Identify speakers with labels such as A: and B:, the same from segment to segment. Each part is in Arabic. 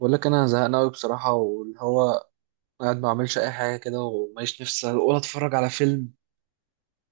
A: بقول لك انا زهقان قوي بصراحه واللي هو قاعد ما بعملش اي حاجه كده وماليش نفسي ولا اتفرج على فيلم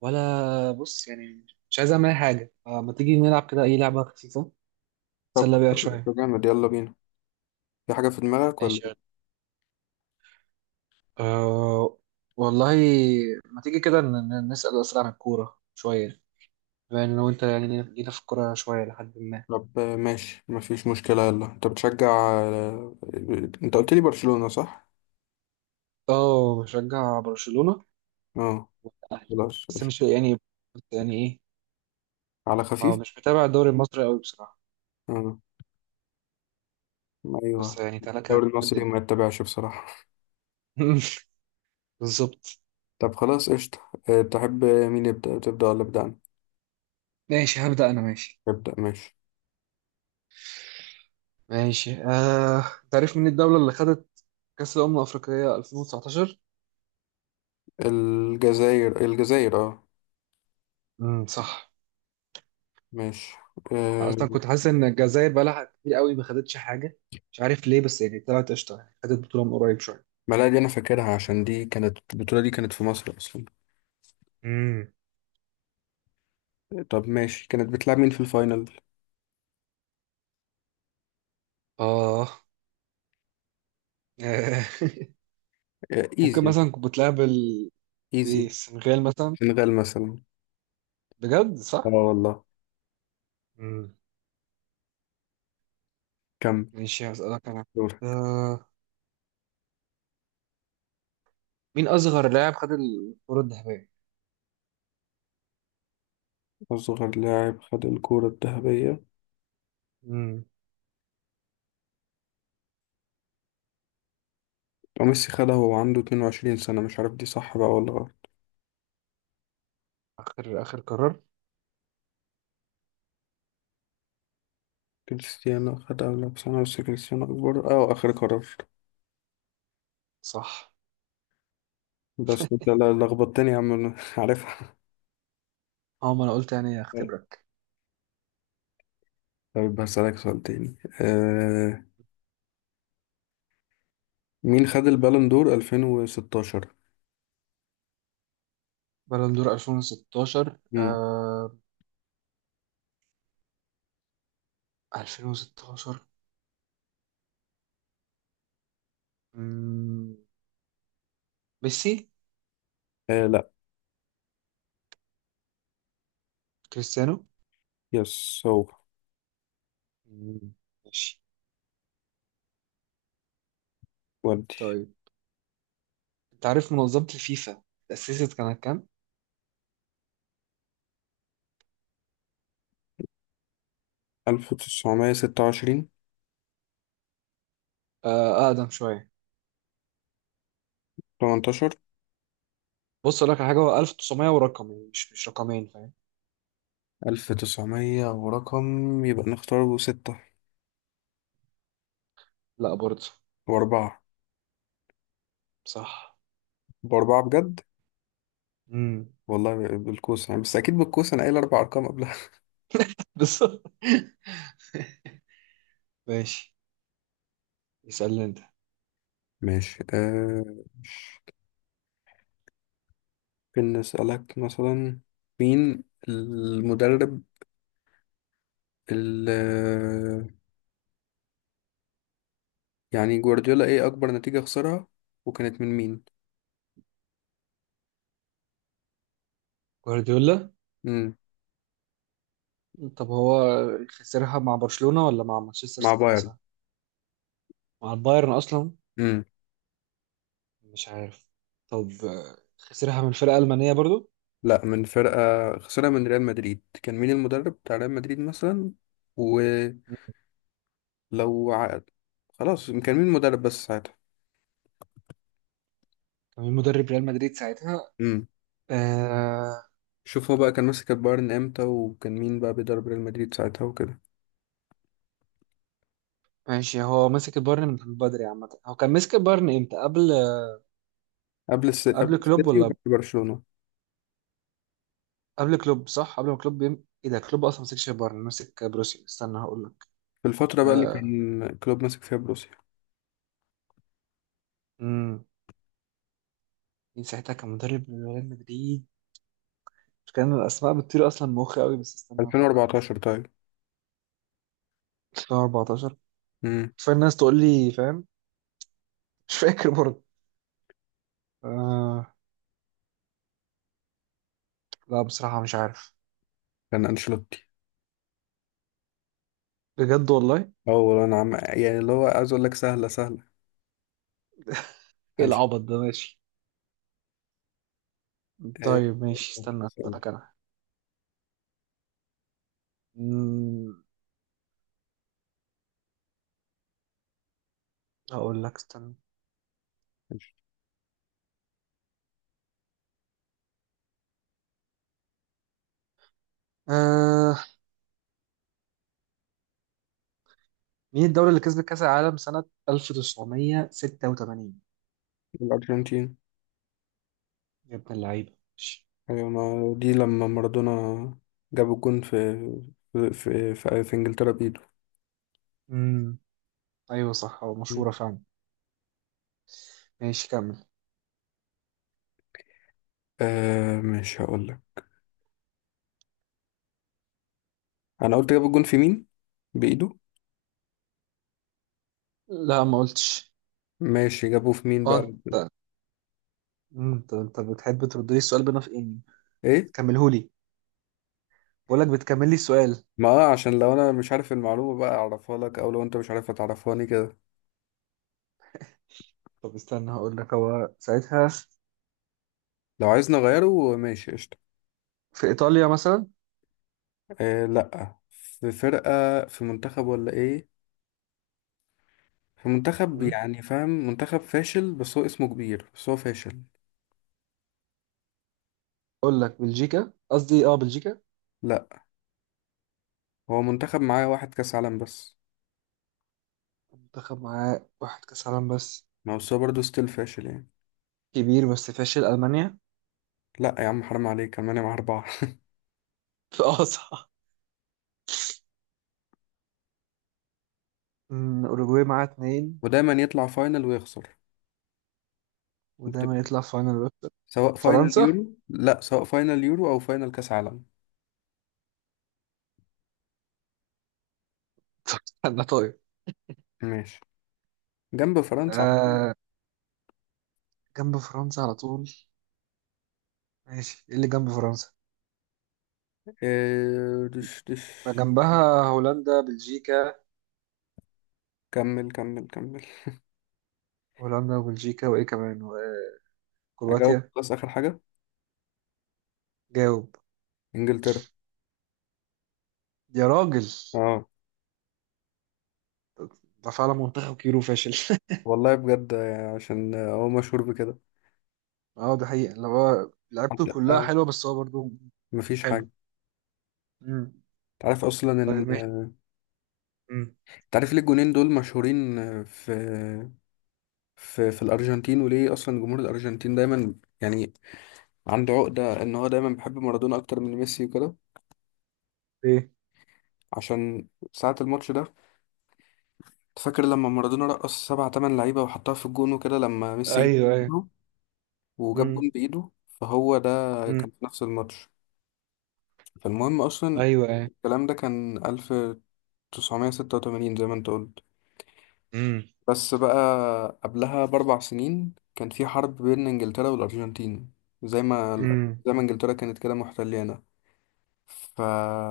A: ولا بص يعني مش عايز اعمل اي حاجه. فما تيجي نلعب كده اي لعبه خفيفه
B: طب
A: نتسلى بيها
B: خلاص، ده
A: شويه.
B: جامد يلا بينا. في حاجة في دماغك ولا؟
A: ماشي يلا. أه والله، ما تيجي كده نسال اسئله عن الكوره شويه، بما ان لو انت يعني جينا في الكوره شويه لحد ما.
B: طب ماشي مفيش مشكلة. يلا انت بتشجع آه، انت قلت لي برشلونة صح؟
A: اه بشجع برشلونه
B: اه
A: والأهلي،
B: خلاص
A: بس
B: قشطة.
A: مش يعني يعني ايه.
B: على
A: ما هو
B: خفيف؟
A: مش متابع الدوري المصري قوي بصراحه،
B: اه
A: بس
B: ايوه.
A: يعني تلاقيها
B: الدوري
A: في
B: المصري
A: الدنيا.
B: ما يتبعش بصراحة.
A: بالظبط.
B: طب خلاص قشطة. تحب مين يبدأ، تبدأ ولا أبدأ أنا؟
A: ماشي هبدأ أنا، ماشي
B: ابدأ ماشي.
A: ماشي آه. تعرف مين الدولة اللي خدت كأس الأمم الأفريقية 2019؟
B: الجزائر الجزائر اه.
A: صح.
B: ماشي
A: أنا
B: آه،
A: أصلا كنت حاسس إن الجزائر بقالها كتير قوي ما خدتش حاجة، مش عارف ليه، بس يعني طلعت قشطة، يعني خدت بطولة من قريب شوية.
B: ما لا دي أنا فاكرها عشان دي كانت البطولة، دي كانت في مصر أصلا.
A: امم
B: طب ماشي، كانت بتلعب مين في الفاينل؟
A: آه. ممكن
B: ايزي.
A: مثلا كنت بتلعب ال- إيه،
B: ايزي.
A: السنغال مثلا.
B: سنغال مثلا.
A: بجد
B: اه
A: صح؟
B: والله.
A: امم.
B: كم.
A: ماشي هسألك أنا
B: دور.
A: آه. مين أصغر لاعب خد الكرة الذهبية؟
B: أصغر لاعب خد الكرة الذهبية.
A: امم.
B: وميسي خدها وهو عنده 22 سنة، مش عارف دي صح بقى ولا غلط.
A: آخر قرار.
B: كريستيانو خدها ولا بسنة، بس كريستيانو أكبر. اه آخر قرار.
A: صح.
B: بس أنت لخبطتني يا عم أنا. عارفها.
A: اه ما أنا قلت يعني أختبرك.
B: طيب هسألك سؤال تاني. آه، مين خد البالون دور 2016؟
A: بالون دور 2016
B: مم.
A: آه. 2016 مم، ميسي.
B: آه لا.
A: كريستيانو.
B: يس هو.
A: مم. ماشي.
B: ودي.
A: طيب انت عارف منظمة الفيفا تأسست كانت كام؟
B: 1926.
A: آه أقدم شوية.
B: 18.
A: بص أقول لك على حاجة، هو 1900 ورقم، يعني مش رقمين، فاهم؟
B: 1900 ورقم، يبقى نختاره ستة
A: لا برضه.
B: وأربعة.
A: صح.
B: بأربعة بجد.
A: امم.
B: والله بالكوسة يعني، بس أكيد بالكوسة، أنا قايل أربع أرقام قبلها.
A: بس ماشي. اسألني أنت.
B: ماشي آه. مش- ممكن نسألك مثلا. مين المدرب اللي يعني جوارديولا إيه أكبر نتيجة خسرها، وكانت من مين؟
A: جوارديولا.
B: مم.
A: طب هو خسرها مع برشلونة ولا مع مانشستر
B: مع
A: سيتي
B: بايرن.
A: مثلا؟ مع البايرن أصلا؟
B: مم.
A: مش عارف. طب آه، خسرها من فرقة ألمانية برضو.
B: لا، من فرقة. خسرها من ريال مدريد. كان مين المدرب بتاع ريال مدريد مثلا؟ ولو عقد خلاص، كان مين المدرب بس ساعتها؟
A: كان مدرب ريال مدريد ساعتها
B: مم.
A: آه.
B: شوف، هو بقى كان ماسك البايرن امتى، وكان مين بقى بيدرب ريال مدريد ساعتها وكده.
A: ماشي. هو مسك البايرن من بدري عامة، هو كان مسك البايرن امتى؟ قبل
B: قبل
A: قبل كلوب
B: السيتي
A: ولا؟
B: وبعد برشلونة.
A: قبل كلوب صح، قبل ما كلوب يم... ايه ده كلوب اصلا مسكش البايرن، مسك بروسيا، استنى هقول لك.
B: في الفترة بقى اللي
A: آه
B: كان كلوب ماسك فيها بروسيا.
A: امم. مين ساعتها كان مدرب ريال مدريد؟ كان الاسماء بتطير اصلا من مخي قوي، بس استنى افكر.
B: 2014 طيب.
A: 2014.
B: امم.
A: كفايه الناس تقول لي فاهم. مش فاكر برضه آه. لا بصراحة مش عارف.
B: كان انشيلوتي.
A: بجد والله.
B: اه والله انا عم يعني اللي هو عايز اقول لك سهلة سهلة.
A: ايه
B: أنش...
A: العبط ده، ماشي.
B: آه،
A: طيب ماشي، استنى اسألك انا. مم، هقول لك، استنى
B: أنش-
A: آه. مين الدولة اللي كسبت كأس العالم سنة 1986؟
B: الارجنتين.
A: يا ابن اللعيبة، ماشي.
B: ايوه، ما دي لما مارادونا جاب الجون في انجلترا بايده.
A: امم ايوه صح، هو مشهورة
B: مم.
A: فعلا. ماشي كمل.
B: آه مش هقول لك. انا قلت جاب الجون في مين بايده.
A: لا ما قلتش.
B: ماشي، جابوه في مين
A: اه
B: بقى؟
A: انت مم، انت بتحب ترد لي السؤال بنفقني،
B: ايه،
A: تكملهولي، بقول لك بتكمل لي السؤال.
B: ما عشان لو انا مش عارف المعلومة بقى اعرفها لك، او لو انت مش عارفها تعرفهاني كده.
A: طب استنى هقول لك، هو ساعتها
B: لو عايز نغيره ماشي قشطة.
A: في ايطاليا مثلا؟
B: إيه لا، في فرقة. في منتخب، ولا ايه؟ في منتخب،
A: مم.
B: يعني فاهم، منتخب فاشل بس هو اسمه كبير، بس هو فاشل.
A: اقول لك بلجيكا، قصدي اه بلجيكا.
B: لا، هو منتخب معاه واحد كاس عالم بس.
A: منتخب معاه واحد كأس عالم بس،
B: ما هو بس هو برضه ستيل فاشل يعني.
A: كبير بس فاشل. ألمانيا.
B: لا يا عم حرام عليك، المانيا معاه 4.
A: اه صح. أمم، أوروجواي معاه اتنين،
B: ودايما يطلع فاينل ويخسر.
A: ودايما
B: بتبقى.
A: يطلع في فاينل بس.
B: سواء فاينل
A: فرنسا.
B: يورو، لا، سواء فاينل يورو او فاينل كاس عالم.
A: استنى طيب
B: ماشي، جنب فرنسا.
A: آه، جنب فرنسا على طول؟ ماشي. ايه اللي جنب فرنسا؟
B: إيه دش دش.
A: فجنبها هولندا بلجيكا،
B: كمل كمل كمل.
A: هولندا وبلجيكا وايه كمان،
B: أجاوب
A: وكرواتيا.
B: خلاص آخر حاجة.
A: جاوب.
B: إنجلترا.
A: يا راجل،
B: اه
A: ده فعلا منتخب كبير وفاشل.
B: والله بجد. عشان هو مشهور بكده.
A: اه ده حقيقة، اللي هو لعبته
B: حتى
A: كلها حلوة، بس هو برضه
B: مفيش
A: حلو.
B: حاجة.
A: مم.
B: تعرف أصلا إن
A: طيب ماشي. مم.
B: تعرف ليه الجونين دول مشهورين في الأرجنتين، وليه أصلا جمهور الأرجنتين دايما يعني عنده عقدة إن هو دايما بيحب مارادونا أكتر من ميسي وكده.
A: ايه
B: عشان ساعة الماتش ده، فاكر لما مارادونا رقص سبعة تمن لعيبة وحطها في الجون وكده، لما ميسي
A: ايوه ايوه
B: جاب، وجاب جون
A: امم
B: بإيده. فهو ده
A: امم
B: كان في نفس الماتش. فالمهم أصلا،
A: ايوه ايوه
B: الكلام ده كان 1986، زي ما أنت قلت.
A: امم
B: بس بقى، قبلها بـ4 سنين كان في حرب بين إنجلترا والأرجنتين. زي ما
A: امم.
B: زي ما إنجلترا كانت كده محتليانا. ف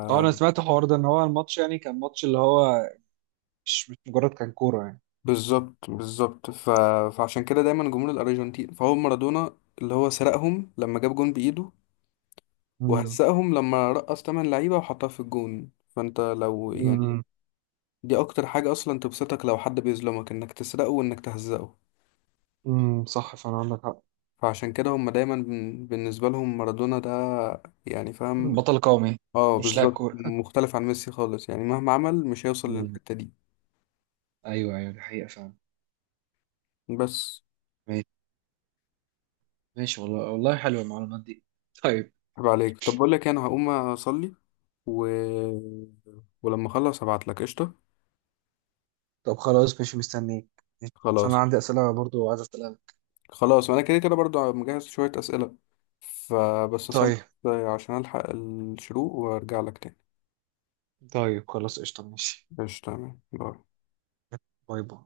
A: اه انا سمعت الحوار ده، ان هو الماتش يعني كان ماتش اللي هو مش مجرد كان كوره يعني.
B: بالظبط بالظبط. فعشان كده دايما جمهور الأرجنتين، فهو مارادونا اللي هو سرقهم لما جاب جون بإيده،
A: امم
B: وهزقهم لما رقص تمن لعيبة وحطها في الجون. فانت لو يعني،
A: امم.
B: دي اكتر حاجة اصلا تبسطك، لو حد بيظلمك انك تسرقه وانك تهزقه.
A: صح فعلا، عندك حق.
B: فعشان كده هم دايما بالنسبة لهم مارادونا ده يعني، فاهم؟
A: بطل قومي.
B: اه
A: مش لاعب
B: بالظبط،
A: كوره.
B: مختلف عن ميسي خالص يعني، مهما عمل مش هيوصل
A: امم
B: للحتة دي.
A: ايوه ايوه، دي حقيقه فعلا.
B: بس.
A: ماشي ماشي، والله والله حلوه المعلومات دي. طيب.
B: عيب عليك، طب بقول لك إيه، انا هقوم اصلي و... ولما اخلص هبعت لك قشطة.
A: طب خلاص ماشي مستنيك، عشان انا
B: خلاص.
A: عندي اسئله برضو عايز اسالها لك.
B: خلاص انا كده كده برضو مجهز شوية اسئلة، فبس اصلي
A: طيب.
B: عشان الحق الشروق وارجع لك تاني.
A: طيب خلاص قشطه ماشي.
B: قشطة تمام باي.
A: باي باي.